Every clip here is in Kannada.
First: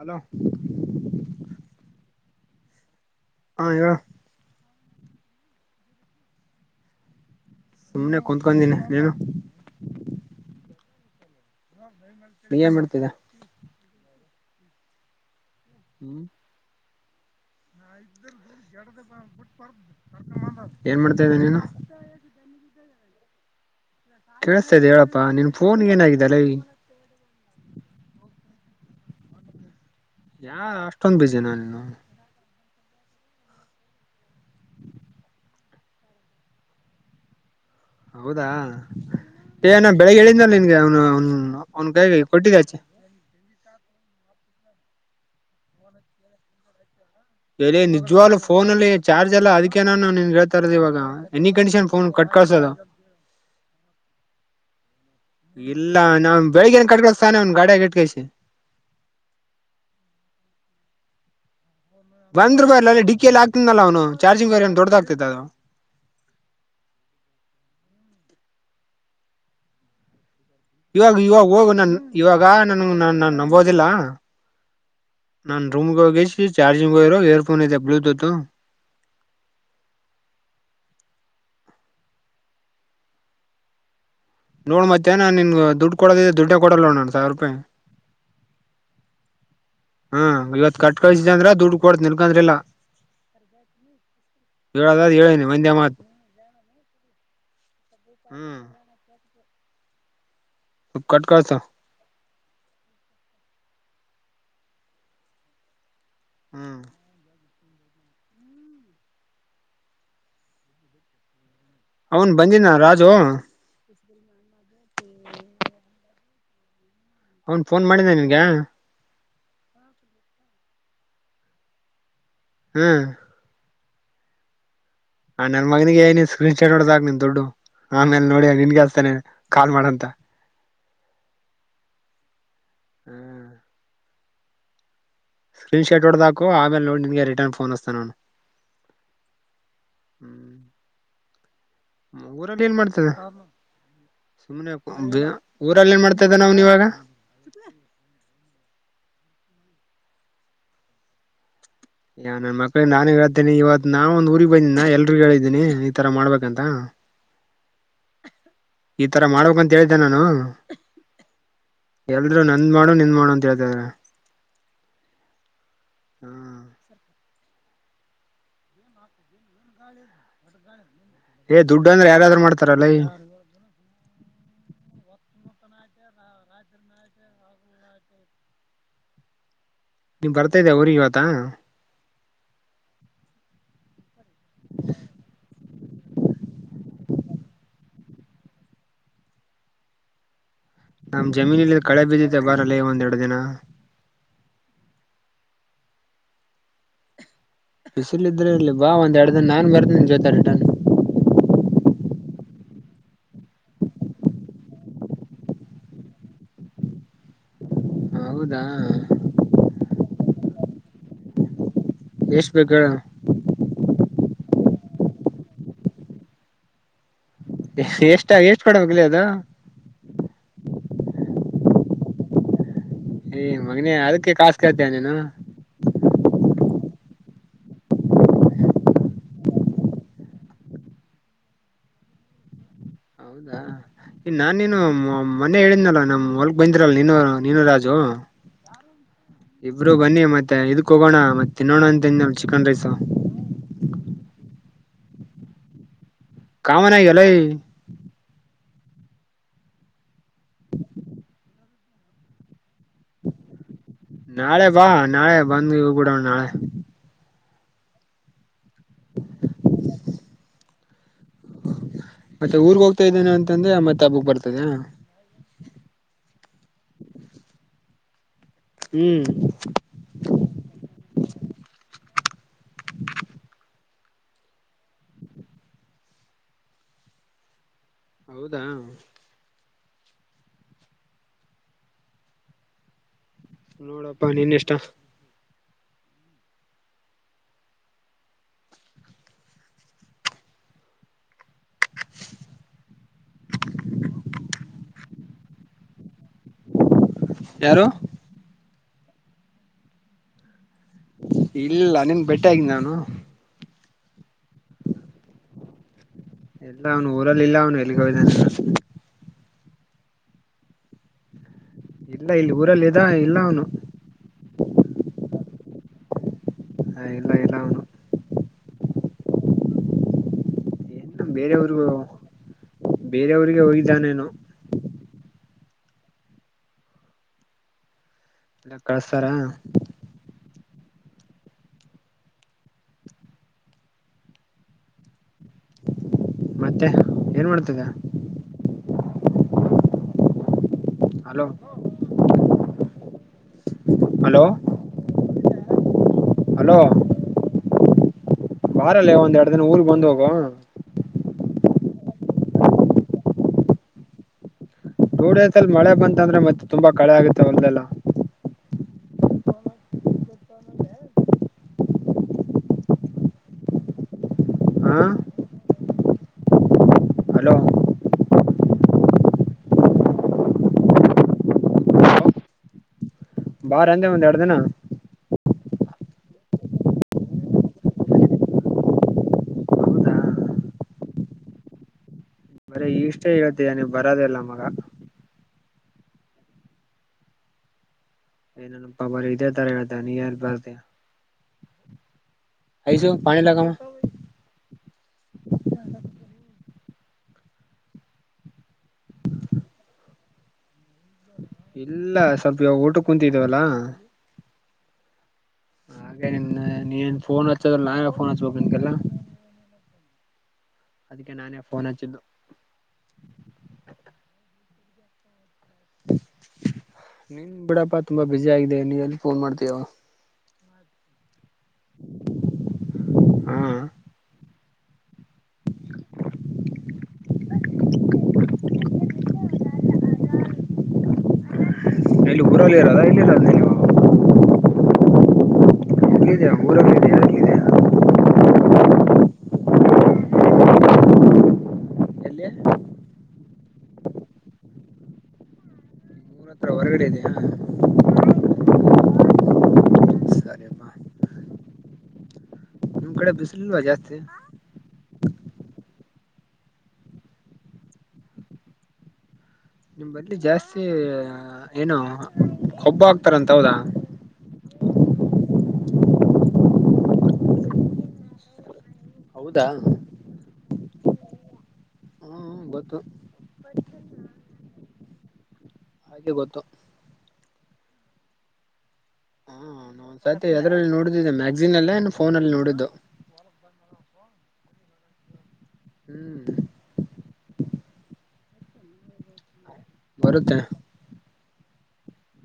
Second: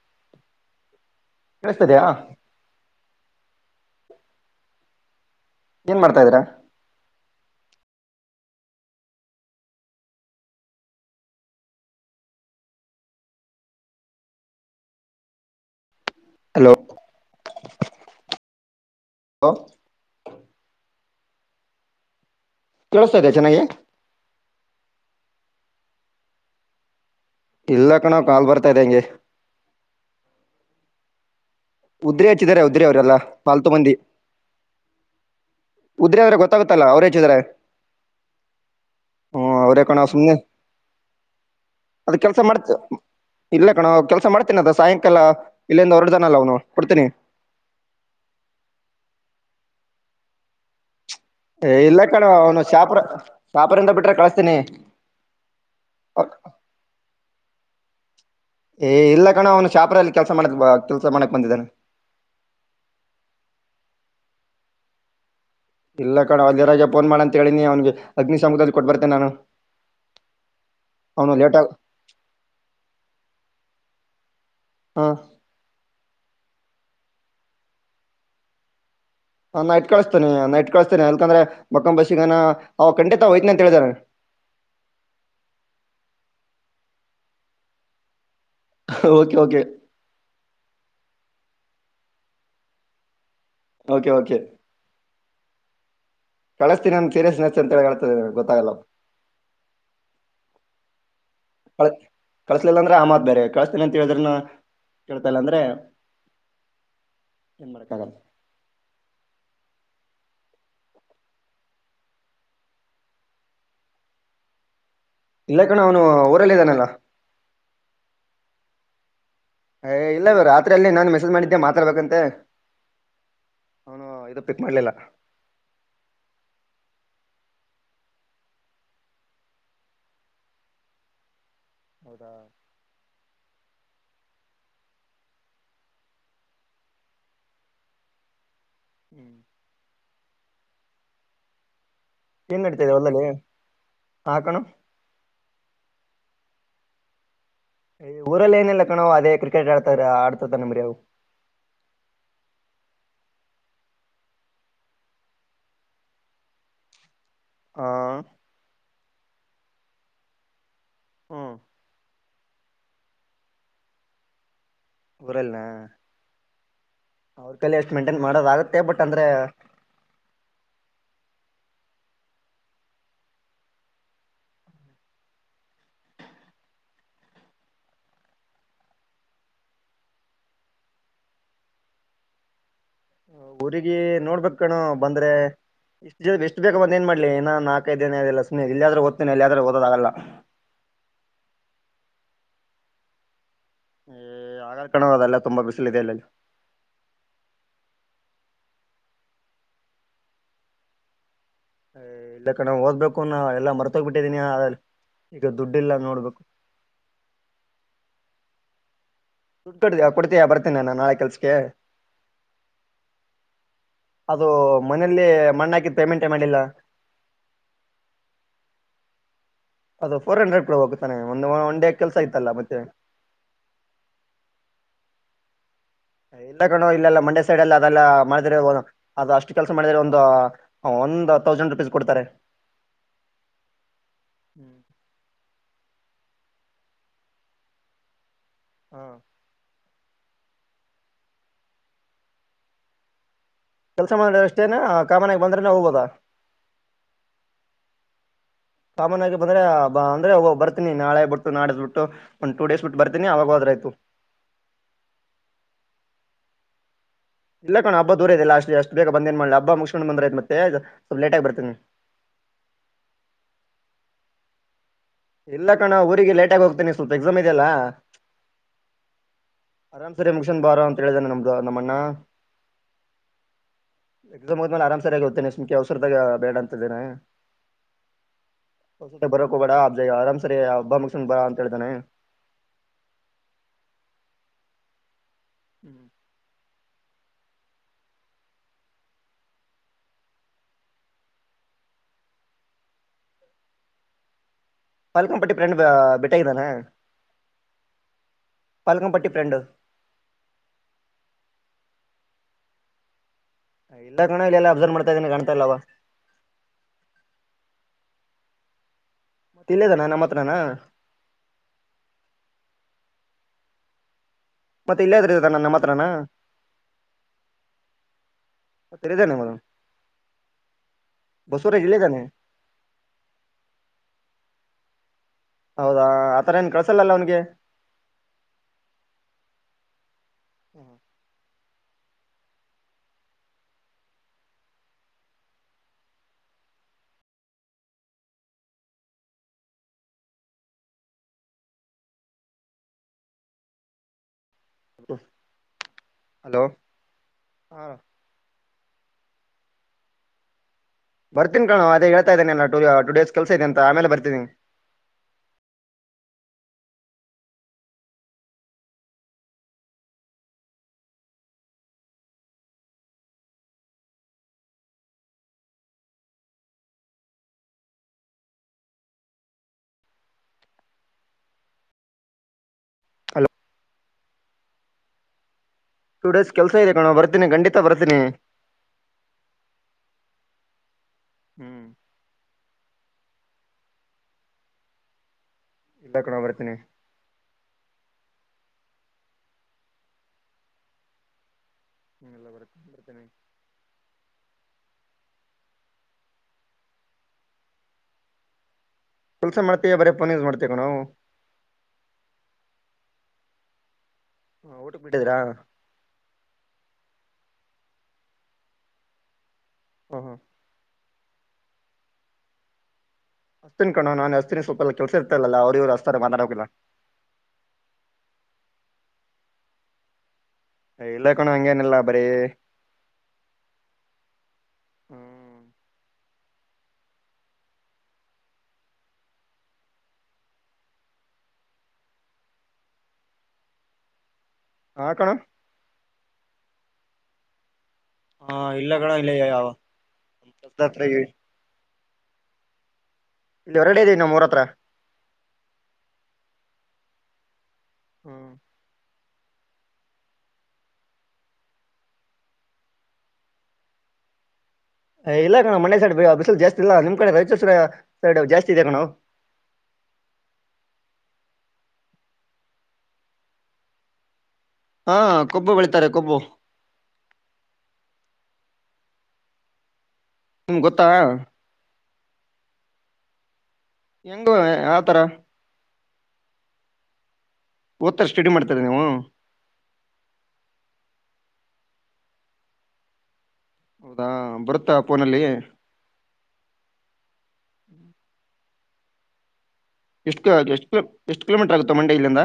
ಹಲೋ [inaudible] ಕೇಳಿಸ್ತದಯ ಆ ಹೇಳು ಏನ್ ಮಾಡ್ತಾದೀರಾ ಸುಮ್ನೆ ಕುತ್ಕೀನಿ ನೀನು ನೀ ಏನ್ ಮಾಡಡ್ತದ ಹ್ಮ್ [inaudible] ಹಲೋ ಹಲೋ [inaudible] ಏನ್ ಮಾಡ್ತಿದ ನೀನು [unintelligible] ಕಸತ ಚೆನಗೆ ಕೇಳಿಸತದೆ ಹೇಳಪ್ಪಾ ನಿನ್ ಫೋನ್ ಏನಾಗಿದ್ದಲ್ಲ ಇಲ್ಲಕ್ಕಣಾವ್ ಕಾಲ್ ಬರ್ತಾ ಇದ್ದ ಹೆಂಗೆ ಯಾ ಅಷ್ಟೊಂಗ್ ಬೀಜ ನಾನ ಉದ್ರಿ ಹಚ್ಚಿದಿದ್ದಾರೆ ಉದ್ರಿ ಅವರೆಲ್ಲಾ ಪಾಲ್ತು ಮಂದಿ ಉುದ್ರೆ ಆದ್ರೆ ಗೊತ್ತಾಗುತ್ತಲ್ಲ ಅವ್ರ ಹೆಚ್ಚಿದ್ರೆ ಹೌದಾ ಪೇನ ಕಣೋ ಬೆಳಿಗ್ಗೆ ಸುಮ್ನೆ ಹೇಳಿದ ನಿನ್ಗೆ ಅವನು ಅವನ್ ಅವನ್ ಅದ ಕಾಯಗೆ ಕೆಲ್ಸ ಕೊಟ್ಟಿದ್ದ ಮಾಡ್ತ ಆಚೆ ಇಲ್ಲ ಕಣೋ ಕೆಲ್ಸ ಸಾಯಂಕಾಲ ಇಲ್ಲಿಂದ [unintelligible] ಅವ್ನು ಕೊಡ್ತೇನೆ ಎಲ್ಲಿ ನಿಜ್ವಾಗ್ಲುೂ ಫೋನ ಅಲ್ಲಿ ಚಾರ್ಜ್ ಎಲ್ಲಾ ಅದಕ್ಕೇನಾನ ನೀನ್ ಹೇಳ್ತಾ ಇರೋದ ಇವಾಗ ಎನಿ ಏ ಕಂಡೀಷನ್ ಇಲ್ಲ ಫೋನ್ ಕಣೋ ಅವನು ಕಟ್ಕಳ್ಸೋದು ಶಾಪುರ ಶಾಪುರಿಂದ ಬಿಟ್ರೆ ಕಳಸ್ತೀನಿ ಇಲ್ಲ ನಾ ಬೆಳಿಗ್ ಏನ್ ಕಟ್ ಕಳತಾನೆ ಒ ಗಾಡಿಯ ಕೈ ಏ ಇಲ್ಲ ಕಣ ಅವನು ಶಾಪರಲ್ಲಿ ಕೆಲ್ಸ ಮಾಡಕ್ ಕೆಲ್ಸ ಮಾಡಕ್ ಬಂದಿದ್ದಾನ ಬಂದ್ೂಪಾಯಿ ಇಲ್ಲ ಅ ಡಿಕ್ಕ ಎಲ್ಲಿ ಆಗ್ತಿದನಲ್ಲ ಅವನು ಚಾರ್ಜಿಂಗ್ ವರಿಯನ್ ದೊಡಾಗ ಆತದ ಅದು ಇಲ್ಲ ಕಣ ಅವ ಜರಾಗ ಫೋನ್ ಮಾಡ ಅಂತ ಹೇಳನಿ ಅವನ್ಿಗೆ ಅಗ್ನಿಿಸುದ್ರದಲ್ಲಿ ಕೊಟ್ಟು ಬರ್ತೆೇನೆ ನಾನು ಇವಾಗ ಅವನು ಇವಾಗ ಲೇಟ್ ಆಗ ಹೋಗ ನನ್ ಇವಾಗ ನನ್ ನ ನ ನಂಬೋದಿಲ್ಲ ಹಾ ನನ್ ರೂಮ್ಗೆ ಹೋಗಿ ಚಾರ್ಜಿಂಗ್ ಇರೋ ಇಯರ್ಫೋನ್ ಇಐದೆ ಬ್ಲೂಟೂತ್ ಹಾ ನ ಇಟ್ ಕಳಿಸಸ್ತೇನೆ ನ ಇಟ್ ಕಳಸ್ತೇನೆ ಅಾಕಂದ್ರೆ ಬಕ್ಕಂಬ ಬಸಿಗ ಅವ ಕಂಟಿತ ಐ್ತೆನ ಅಂತ ಹೇಳಿದಾನ ನೋಡ್ ಮ್ಯಾನಾನ್ ನಿನ್ಗ ದುಡ್ಡು ಕೊಡೋದ ದುಡ್ಡೇ ಕೊಡಲ್ಲ ನು ಸಾವಿರ ರೂಪಾಯಿ ಓಕೆ ಓಕೆ ಹ್ಮ ಗಲತ್ ಕಟ್ಟ ಕಳ ಅಂದ್ರ ದುಡ್ಡು ಕೊಡತ ನಿನ್ಕಂದ್ರೆಲ್ಲ ಓಕೆ ಓಕೆ ಹೇಳೇನಿ ಒಂದೇ ಮಾತ್ ಕಳಿಸ್ತೀನಿ ನಮ್ಮಗೆ ಸೀರಿಯಸ್ನೆಸ್ ಅಂತೇಳಿ ಹಳ್ತದೆಗೆ ಹ್ಮ್ ಗೊತ್ತಾಗಲ್ಲ ಕಟ್ ಕಳ್ಸು ಕ ಕಳ್ಸಲಿಲ್ಲ ಅಂದ್ರೆ ಆಮತ್ ಬೇರೆ ಕ ಂತೇಳಿದ್ರನ್ನ ಕೇಳ್ತಾಲ್ಲ ಅಂದ್ರೆ ಹ್ಮ್ ನಮ್ಮರ ಕಾಗಲ್ ಅವನ್ ಬಂದಿ ನಾ ರಾಜು ಇಲ್ಲ ಕಣ ಅವನು ಊರಲ್ಲ ಇದಾನೆಲ್ಲಾ ಅವನ್ ಫೋನ್ ಮಾಡಿದ ನಿನ್ಗ ಏ ಇಲ್ಲ ಇವರು ರತ್ರಿ ಅಲ್ಲಿೇ ನಾನನ್ ಮೆಸೇಜ್ ಮಾಡಿದ್ದೆ ಮಾತಾಡ್ಬೇಕಂತೆ ಹ್ಮ್ ಅವನು ಇ ಪಿಕ್ ಮಾಡ್ಲಿಲ್ಲ ಹ ನನ್ ಮಗನಿಗೆ ಏ ನೀ ಸ್ಕ್ರೀನ್ ಚೈ ನೋಡ್ದಾಗ ನಿನ್ ದೊಡ್ಡು ಆಮೇಲೆ ನೋಡಿ ನಿನ್ಗೆಸ್ತಾನೆ ಕಾಲ್ ಮಾಡಂತ ಹೌದಾ ಹ್ಮ್ ಸ್ಕ್ರೀನ್ ಷಾಟ್ ಒಡ ದಾಕೋ ಆಮೇಲೆ ನೋಡಿಿನಗೆ ರಿಟರ್ನ್ಫೋನ್ೋಸ್ತ ನಾನು ಹ್ಮ್ ಊರಲ್ಲಿ ಏನ್ ನಡೀತಾ ಇದೆ ಮಾಡ್ತದೆ ಹೊಲದಲ್ಲಿ ಹಾ ಕಣ ಸುಮ್ನೆ ಊರಲ್ಲಿ ಏನ್ ಮಾಡ್ತ ನವು್ನ್ ಇವಾಗ ಊರಲ್ಲಿ ಏನಿಲ್ಲ ಕಣವ ಅದೇ ಕ್ರಿಕೆಟ್ ಆಡ್ತಾರ ಆಡ್ತತ ನಂಬ್ರವು ಯ ನನ್ ಮಕ್ಳ ನಾನು ಹೇಳ್ತೇನ ಇವತ್ ನಾ ಒಂದ ಊರಿಗೆಗ್ ಬಂದೀಿ ನ ಎಲ್ರಿ ಹೇಳಿದ್ದೀನಿ ಈ ತರ ಮಾಡ್ಬೇಕಂತ ಹಾ ಈ ತರ ಮಾಡ್ಬೇಕಕ್ಂತ ಹೇಳಿದ್ದೇನೆ ನಾನು ಹ್ಮ ಎಲ್ರೂ ನಂದ್ ಮಾಡು ನಿಂದ್ ಮಾಡು ಅಂತ ಹೇಳ್ತಾರೆ ಉರಲ್ನ ಅವ್ರ ಕಲೆ ಎಷ್ಟು ಮೇಂಟೈನ್ ಮಾಡೋದಾಗತ್ತೆ ಬಟ್ ಅಂದ್ರೆ ಏ್ ದುಡ್ಡು ಅಂದ್ರೆ ಯಾರಾದ್ರೂ ಮಾಡ್ತಾರಲ್ಲ ಈ ನೀ್ ಬರ್ತಾ ಇದ್ದೆ ಊರಿಗೆ ಇವತ್ತ ಊರಿಗಿ ನೋಡ್ಬೇಕು ಕಣು ಬಂದ್ರೆ ಇಷ್ಟು ಎಷ್ಟು ಬೇಕ ಬಂದ್ ಏನ್ ಮಾಡ್ಲಿ ಏನ ನಾಲ್ಕೈದು ದಿನಲ್ಲ ಸುನಿ ಇಲ್ಲಯಾದ್ರೂ ಓದ್ತನನೆ ಅಲ್ಲಿಯಾದ್ರೂ ಓದೋದಾಗಲ್ಲ ನಮ್ ಜಮೀನಲ್ಲಿ ಕಳೆ ಬಿದ್ದಿದ್ದೆ ಬರಲ್ಲೇ ಒಂದ್ೆರಡು ದಿನ ಏ ಆಗಾರ್ ಕಣ ಅದೆಲ್ಲ ತುಂಬಾ ಬಿಸಿಲು ಇದೆ ಇಲ್ಲಲ್ಲಿ ಬಿಸಿಲ ಇದ್ರೆ ಇಲ್ಲಿ ಬಾ ಒಂದ್ ಎರಡು ದಿನ ನಾಾನನ್ ಬರ್ದನ್ ಜ್ಯೋತರ್ಟನ್ ಇಲ್ಲ ಕಣ್ ಓದ್ಬೇಕು ನಾ ಎಲ್ಲ ಮರ್ತೋಗ್ಬಿಟ್ಟಿದೀನಿ ಅ ಈಗ ದುಡ್ಡಿಲ್ಲ ನೋಡ್ಬೇಕು ಹೌದಾ ದುಡ್ಡು ಕೊಡ ಕೊಡ್ತೀಯ ಬರ್ತೀನಿ ನಾನ ನಾಳೆ ಕೆಲ್ಸಕ್ಕೆ ಎಷ್ಟ ಬೇಕ ಹೇಳ್ ಮನೇೆಯಲ್ಲಿ ಮಣ್ಣ ಹಾಕಿದು ಪೇಮೆಂಟೆ ಮಾಡಿಲ್ಲ ಎಷ್ಟ ಎಷ್ಟ್ ಕೊಡಬೇಕ ಲೆ ಅದ ಅದು ಫೋರ್ ಹಂಡ್ರೆಡ್ ಕೊಡಬೇಕುತ್ತಾನೆ ಒಂದ ಒನ್ ಡೇ ಕೆಲಸ ಆಯತ್ತಲ್ಲ ಮತ್ತೆ ಏ ಮಗನೆ ಅದಕ್ಕೆ ಕಾಸು ಕೇಳ್ತೀಯಾ ನೀನು ಇಲ್ಲ ಕಣು ಇಲ್ಲೆಲ್ಲ ಮಂಡೆ ಸೈಡ್ಲ್ಲ ಅದೆಲ್ಲ ಮಾಡಿದ್ರ ಅದು ಅಷ್ಟು ಕೆಲಸ ಮಾಡಿದ್ರೆ ಒಂದು ಒಂದು್ ತೌಸಂಡ್ ರುಪೀಸ್ ಕೊಡ್ತಾರೆ ಹೌದಾ ಈ ನಾನೇನು ಮನೆ ಹೇಳಿದ್ನಲ್ಲ ನಮ್ಮ ಹೊಲಕ್ ಬಂದಿರಲ್ ನೀನು ನೀನು ರಾಜು. ಹ್ಮ್ ಬ್ರೋ ಬನ್ನಿ ಮತ್ತೆ ಇದಕ್ ಹೋಗೋಣ ಮತ್ತೆ ತಿನ್ನೋಣ ಅಂತ ಅಂದೇ ಚಿಕನ್ ರೈಸ್ ಕೆಲ್ಸ ಮಾಡ ಅಷ್ಟೇನ ಕಾಮಾನಾಗ ಬಂದ್ರೆನೆ ಹೋಗೋದು. ಕಾಮನ ಗಲ್ಲೈ ಕಾಮನ್ಗಿ ಬಂದ್ರೆ ಬ ಅಂದ್ರೆೋಗ ಬರ್ತೀನಿ ನಾಳೆ ಬಿಟ್ಟು ನಾಡ್ ಬಿಟ್ಟು ಒಂದು ಟ ಡೇಸ್ ಬಿಟ್ಟು ಬರ್ತೀಿನಿ ಅವಾಗ ಹೋದ್ರಾಯ್ತು. ನಾಳೆ ಬಾ ನಾಳೆ ಬಂದ ಹೋಗ ಬಿಡೋಣ ನಾಳೆ. ಇಲ್ಲ ಕಣ ಹಬ್ಬ ದೂರ ಇಲ್ಲ ಅಷ್ಟು. ಎಷ್ಟು ಬಂದೇನ್ ಮಾಡಿ ಹಬ್ಬ ಮುಗ್ಕು ಬಂದ್ರಯ್ತ್ತ್ತೆ. ಮತ್ತೆ ಊರ್ಗ್ ಹೋಗ್ತಾ ಇದ್ದೇನೆ ಅಂತ ಅಂದೇ ಮತ್ತೆ ಹಬ್ಬಕ್ ಬರ್ತಾ. [unintelligible] ಇಲ್ಲ ಕಣ ಊರಿಗೆ ಲೇಟ್ ಆಗ ಹೋಗ್ತೇನಿ ಸ್ವಲ್ಪ ಎಕ್ಸಾಮ್ ಇದೆಯ ಅಲ್ಲ. ಹ್ಮ್ ಅರಾಮ್ ಸರಿ ಮುಗಶನ್ ಬಾರ ಅಂತ ಹೇಳಿದ್ದನೆ ನಮ್ದು ನಮ್ಮಣ್ಣ ಎಕ್ಸಾಮ್ ಹದೇಲೆ ಆರ್ ಸರಿಯಾಗಿ ಹೋಗ್ೇನೆಮಖಿ ಅವಸರದ ಬೇಡ ಅಂತಿದ್ದೇನೆ. ಹೌದಾ [unintelligible] ಅ ಆರಾಮ್ ಸರಿ ಅಬ್ಬಾ ಮುಗಸನ್ ಗೋಡ್ ಬಾ ಅಂತಾ ಹೇಳಿದಾನೆ. ನೋಡಪ್ಪಾ ನೀನ್ ಇಷ್ಟ. ಹ್ಮ್ [unintelligible] [unintelligible] ಪಲಕಂಪಟ್ಟಿ ಯಾರು ಫ್ರೆಂಡ್ ಇಲ್ಲ ನಿನ್ ಬೆಟ್ಟೆ ಆಗಿಲ್ಲ ನಾನು ಇಲ್ಲ ಕಣ ಎಲ್ಲ ಅಬ್ಸರ್ವ್ ಮಾಡ್ತಾ ಇದೀನಿ ಕಾಣ್ತಾ ಇಲ್ ಅವ್ ಎಲ್ಲ ಅವನು ಊರಲ್ಲಿ ಇಲ್ಲ ಅವನು ಎಲ್ಲಿಗೆ ಹೋಗಿದಾನೆ. ಇಲ್ಲೇದಾನ ನಮ್ಮ ಹತ್ರಾನ್ ಇಲ್ಲ ಇಲ್ಲಿ ಊರಲ್ಲಿ ಇದ ಇಲ್ಲ ಅವನು. ಮತ್ತೆ ಇಲ್ಲೇದ್ರ [unintelligible] ಹ ಇಲ್ಲ ಇಲ್ಲ ಇಲ್ಲ ಅವನ್ನು [unintelligible] ಬಸವರಾಜ್ ಬೇರೆಯವ್ರಗೂ ಇಲ್ಲಿದ್ದಾನೆ ಬೇರೆಯವ್ರಿಗೆ ಹೋಗಿದ್ದಾನೇನು. ಹೌದಾ ಆತರ ಏನ್ ಕಳ್ಸಲ್ಲಲ್ಲ ಅವನಿಗೆ. ಇಲ್ಲ ಕಳ್ಸ್ತಾರ. [inaudible] ಮತ್ತೆ ಏನ್ ಮಾಡ್ತಿದ್ ಹಲೋ ಹಲೋ ಹಲೋ ಹಾ ಬಾರಲ್ಲೇ ಒಂದ್ ಎರಡು ದಿನ ಊರ್ ಬಂದ್ ಹೋಗು. ಬರ್ತೀನಿ ಕಣೋ ಅದ ಹೇಳ್ತಾ ಇದಾನ ಎಲ್ಲ ಟು ಟು ಡೇಸ್ ಕೆಲಸ ಇದೆ ಅಂತಾ ಆ ಮೇಲೆ ಬರ್ತೀನಿ. ೂಡಸಲ್ ಮಳೆ ಬಂತ ಅಂದ್ರೆ ಮತ್ತೆ ತುಂಬಾ ಕಳೆ ಆಗುತ್ತೆ ಒದೆೆಲ್ಲ. ಹಾ ಹಲೋ ಹಲೋ ಬಾರ ಅಂದೆ ಒಂದ್ ಎರಡ್ ದಿನ. ಟೂ ಡೇಸ್ ಕೆಲ್ಸ ಇದೆ ಕಣೋ ಬರ್ತೀನಿ ಖಂಡಿತ ಬರ್ತೀನಿ. ಹೌದಾ ಹ್ಮ್ ಇಷ್ಟೇ ಹೇಳ್ತೀಯ ನೀ್ ಬರೋದಲ್ಲ ಮಗ ಇಲ್ಲಾಕಣ ಅಬರತನೆ ಏನನಪ್ಪಾ ಬರ ಇದೇ ತರ ಹೇಳ್ತ ನೀ ಎಲ್ಲಿ ಬರ್ದ ಹ್ಮ ಎಲ್ಲ ಬರ್ತೇನೆ ಬರ್ತೇನೆ ಕೆಲಸ ಮಾಡ್ತೇವ ಬರ ಪೋನ್ಸ್ ಮಾಡ್ತೇವೆವ ನಾವು ಇಲ್ಲ ಸ್ವಲ್ಪ ಊಟ ಕುೂಂತಿದೇವಲ್ಲ ಹ ಊಟಕ್ ಬಿಟ್ಟಿದ್ರಾ ಹಾಗೆ ನಿನ್ನ ನೀನ್ ಫೋನ್ ಹಚ್ಚದ್ರ ನಾವ ಫೋನ್ ಹಚ್ಬೇಕು ನಿನ್ಗೆಲ್ಲ ಹ ಹ ಅದಕ್ಕೆ ನಾನೇ ಫೋನ್ ಹಚ್ಚಿದ್ದು ಅಸ್ತಿನ ಕಣೋ ನಾ ಅತಿನಿ ಸ್ವಲ್ಪಲ್ಲ ಕೆಲಸ ಇರ್ತಾರಲ್ಲ ಅವರು ರತ ರ ಬಾನಡಾವಕ ನೀನ್ ಬಿಡಪ್ಪಾ ತುಂಬಾ ಬುಿ ಆಗಿದೆ ನೀವು ಎಲ್ಲಿ ಫೋನ್ ಮಾಡ್ತೀಯ ಇಲ್ಲ ಕಣ ಅಂಗನಲ್ಲಾ ಬರ ಹಾ ಹ್ಮ [unintelligible] ಇಲ್ಲಿ ಊರಲ್ಲಿ ಇರಲ್ಲ ಇಲ್ಲಿ ಇರದ ನೀವು ಹಾ ಕಣ ಹಗಿದೆಾ ಊರಾ ಕಿದೆ ಹಾ ಇಲ್ಲ ಕಣ ಇಲ್ಲ ಯಾವತ್ರ ಎಲ್ಲಿ ಇಲ್ಲಿ ಹೊರಡೆ ಇದದೆನ್ನು ಮೂರ ಹತ್ರ ಊರ ಹತ್ರ ಹೊರಗಡೆ ಇದೆಯಾ ಹ್ಮ್ ಸರಿಯಪ್ಪಾ ನಿಮ್ ಕಡೆ ಬಿಸಿಲುಲ್ವಾ ಜಾಸ್ತಿ ಇಲ್ಲ ಕಣ ಮಣೆ ಸೈಡ್ ಬಿಸಲು ಜಾಸ್ತಿ ಇಲ್ಲ ನಿಮ್ ಕಡೆ ರೈಚಸರ ಸೈಡ್ ಜಾಸ್ತಿ ಇದೆ ಕಣಾವು ನಿಮ್ ಬಲ್ಲಿ ಜಾಸ್ತಿ ಏನು ಕೊಬ್ಬ ಆಾಕ್ತಾರಂತ ಹೌದಾ ಹಾ ಕೊಬ್ಬು ಬೆಳಿತಾರೆ ಕೊಬ್ಬು ಹೌದಾ ನಿಮ್ಗೆ ಗೊತ್ತಾ ಗತ್ತು ಹೆಂಗ ಆ ತರ ಹಾಗೆ ಗೊತ್ತು ಓದ್ತಾರೆ ಸ್ಟಡಿ ಮಾಡ್ತಾರೆ ನೀವು ರಾತ್ರಿ ಎದ್ರಲ್ಲಿ ನೋಡಿದ್ದೀನಿ ಮ್ಯಾಗ್ಸೀನ್ ಅಲ್ಲ ಇನ್ ಫೋನ್ ಅಲ್ಲಿ ನೋಡಿದ್ದು ಹಾ ಬರುತ್ತಾ ಫೋನಲ್ಲಿ ಹ್ಮ್ ಎಷ್ಟ ಬರುತ್ತೆ ಎಷ್ಟ್ ಬೇಕ್ ಎಷ್ಟ್ ಕಿಲೋಮೀಟರ್ ಆಗುತ್ತಾ ಮಂಡ್ಯ ಇಲ್ಲಿಂದ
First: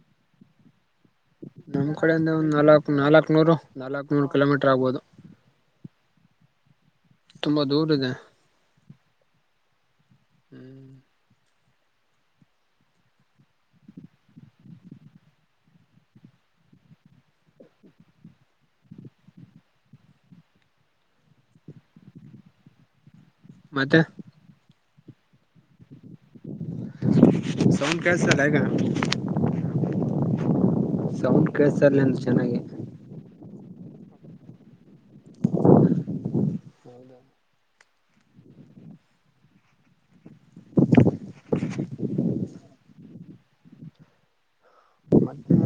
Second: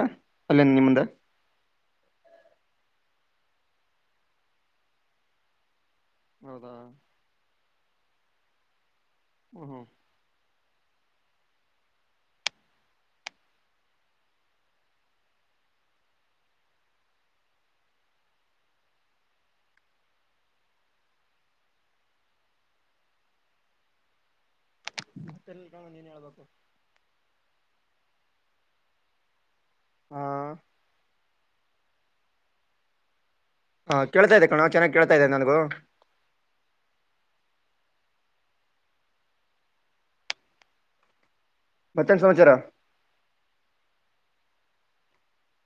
ಅಲ್ಲೇ ನಿಮ್ಮಿಂದ ನಮ್ ಕಡೆಯಿಂದ ಒಂದ್ ನಾಲಕ್ ನಾಲಕ್ನೂರು ನಾಲಕ್ನೂರು ಕಿಲೋಮೀಟರ್ ಆಗ್ಬೋದು ಹೌದಾ ತುಂಬಾ ದೂರ ಇದೆ ಹ್ಮ ಹ್ಮ ಹ್ಮ್ ಮತ್ತೆ ಮತ್ತೆಲ್ ಭಾವ ನೀ ಸೌಂಡ್ ಕೇಳ್ಸ್ತದ್ [unintelligible] ಹಾ ಸೌಂಡ್ ಕೇಳ್ಸ್ತರ್ಲಿಂದ್ ಚೆನ್ನಾಗಿೆ ಹಾ ಕೇಳ್ತಾ ಇದೆ ಕಣೋ ಚೆನ್ನಾಗ್ ಕೇಳ್ತಾ ಇದೆ ನನ್ಗೂ ಮತ್ತೇನ್ ಸಮಾಚಾರ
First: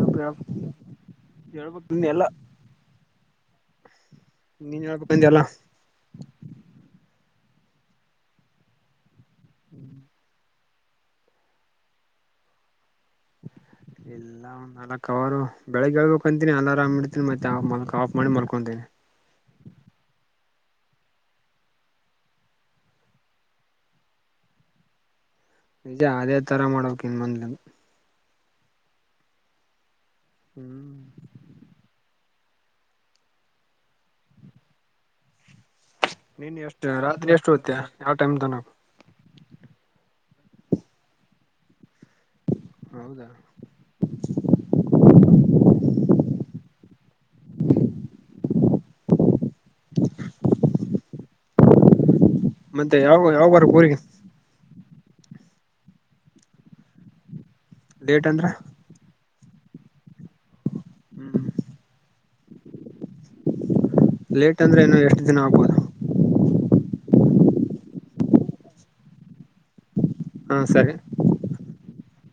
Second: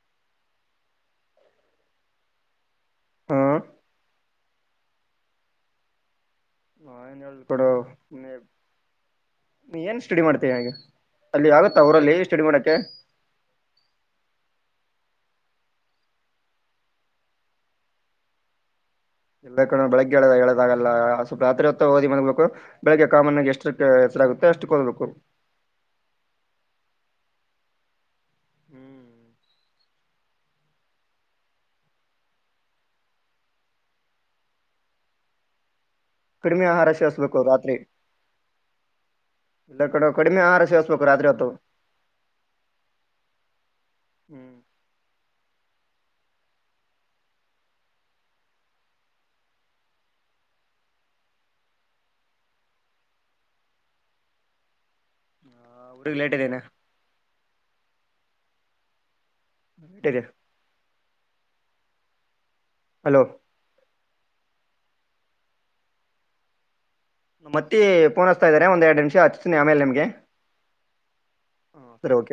ಓಕೆ ಹೇಳ್ಬೇಕ್ ನೀನೆ ಎಲ್ಲ ಹಾ ನೀನ್ ಯಾವಾಗ ಬಂದಿ ಅಲ್ಲ [unintelligible] ನೀ ಏನ್ ಸ್ಟಡಿ ಮಾಡ್ತೀಯಾ ಹಾಗೆ ಅಲ್ಲಿ ಆಗತ್ತಾ ಆ ಊರಲ್ಲಿ ಸ್ಟಡಿ ಮಾಡಕ್ಕೆೆ ಇಲ್ಲ ಒಂದ್ ನಾಲಕ್ ಹವರು ಬೆಳಿಗ್ಗೆ ಏಳ್ಬೇಕಂತೀನಿ ಅಲಾರಾಂ ಇಡ್ತೀನಿ ಮತ್ತೆ ಆಫ್ ಮಾಡಿ ಮಲ್ಕೊಂತೀನಿ ಇಲ್ಲ ಕಣೋ ಬೆಳಗ್ಗೆ ಎಳದಾಗಲ್ಲ ಸ್ವಲ್ಪ ರಾತ್ರಿ ಹೊತ್ತ ಓದಿ ಮಲಗ್ಬೇಕು ಬೆಳಿಗ್ಗೆ ಕಾಮನ್ ಆಗಿ ಎಷ್ಟಕ್ಕೆ ಎಚ್ಚರಾಗುತ್ತೆ ಅಷ್ಟಕ್ಕ್ ಓದ್ಬೇಕು ನಿಜ ಅದೇ ತರ ಮಾಡ್ಬೇಕ್ ಇನ್ ಮಂದೆ ಹ್ಮ್ ಹ್ಮ್ ನೀನ್ ಕಡಿಮೆ ಎಷ್ಟ್ ಆಹಾರ ರಾತ್ರಿ ಸೇವಿಸ್ಬೇಕು ಎಷ್ಟ್ ಓದ್ತಿಯ ಯಾವ್ ಟೈಮ್ ತನ ಇಲ್ಲ ಕಣೋ ಕಡಿಮೆ ಆಹಾರ ಸೇವಿಸ್ಬೇಕು ರಾತ್ರಿ ಹೊತ್ತು ಹೌದಾ ಹ್ಮ್ ಮತ್ತೆ ಯಾವಾಗ್ ಯಾವಾಗ್ ಬರಕ್ ಊರಿಗೆ ಲೇಟ್ ಇದೇನೆ ಲೇಟ್ ಅಂದ್ರ [unintelligible] ಹ್ಮ್ ಹಲೋ ಲೇಟ್ ಅಂದ್ರೆ ಇನ್ನು ಎಷ್ಟ್ ದಿನ ಆಗ್ಬೋದು ನಮ್ಮತ್ತಿ ಪೋನ್ ಹಚ್ತಾ ಇದಾರೆ ಒಂದೆರಡ್ ನಿಮಿಷ ಹಚ್ತಿನಿ ಆಮೇಲೆ ನಿಮ್ಗೆ ಹಾ ಸರಿ ಹಾ ಸರಿ ಓಕೆ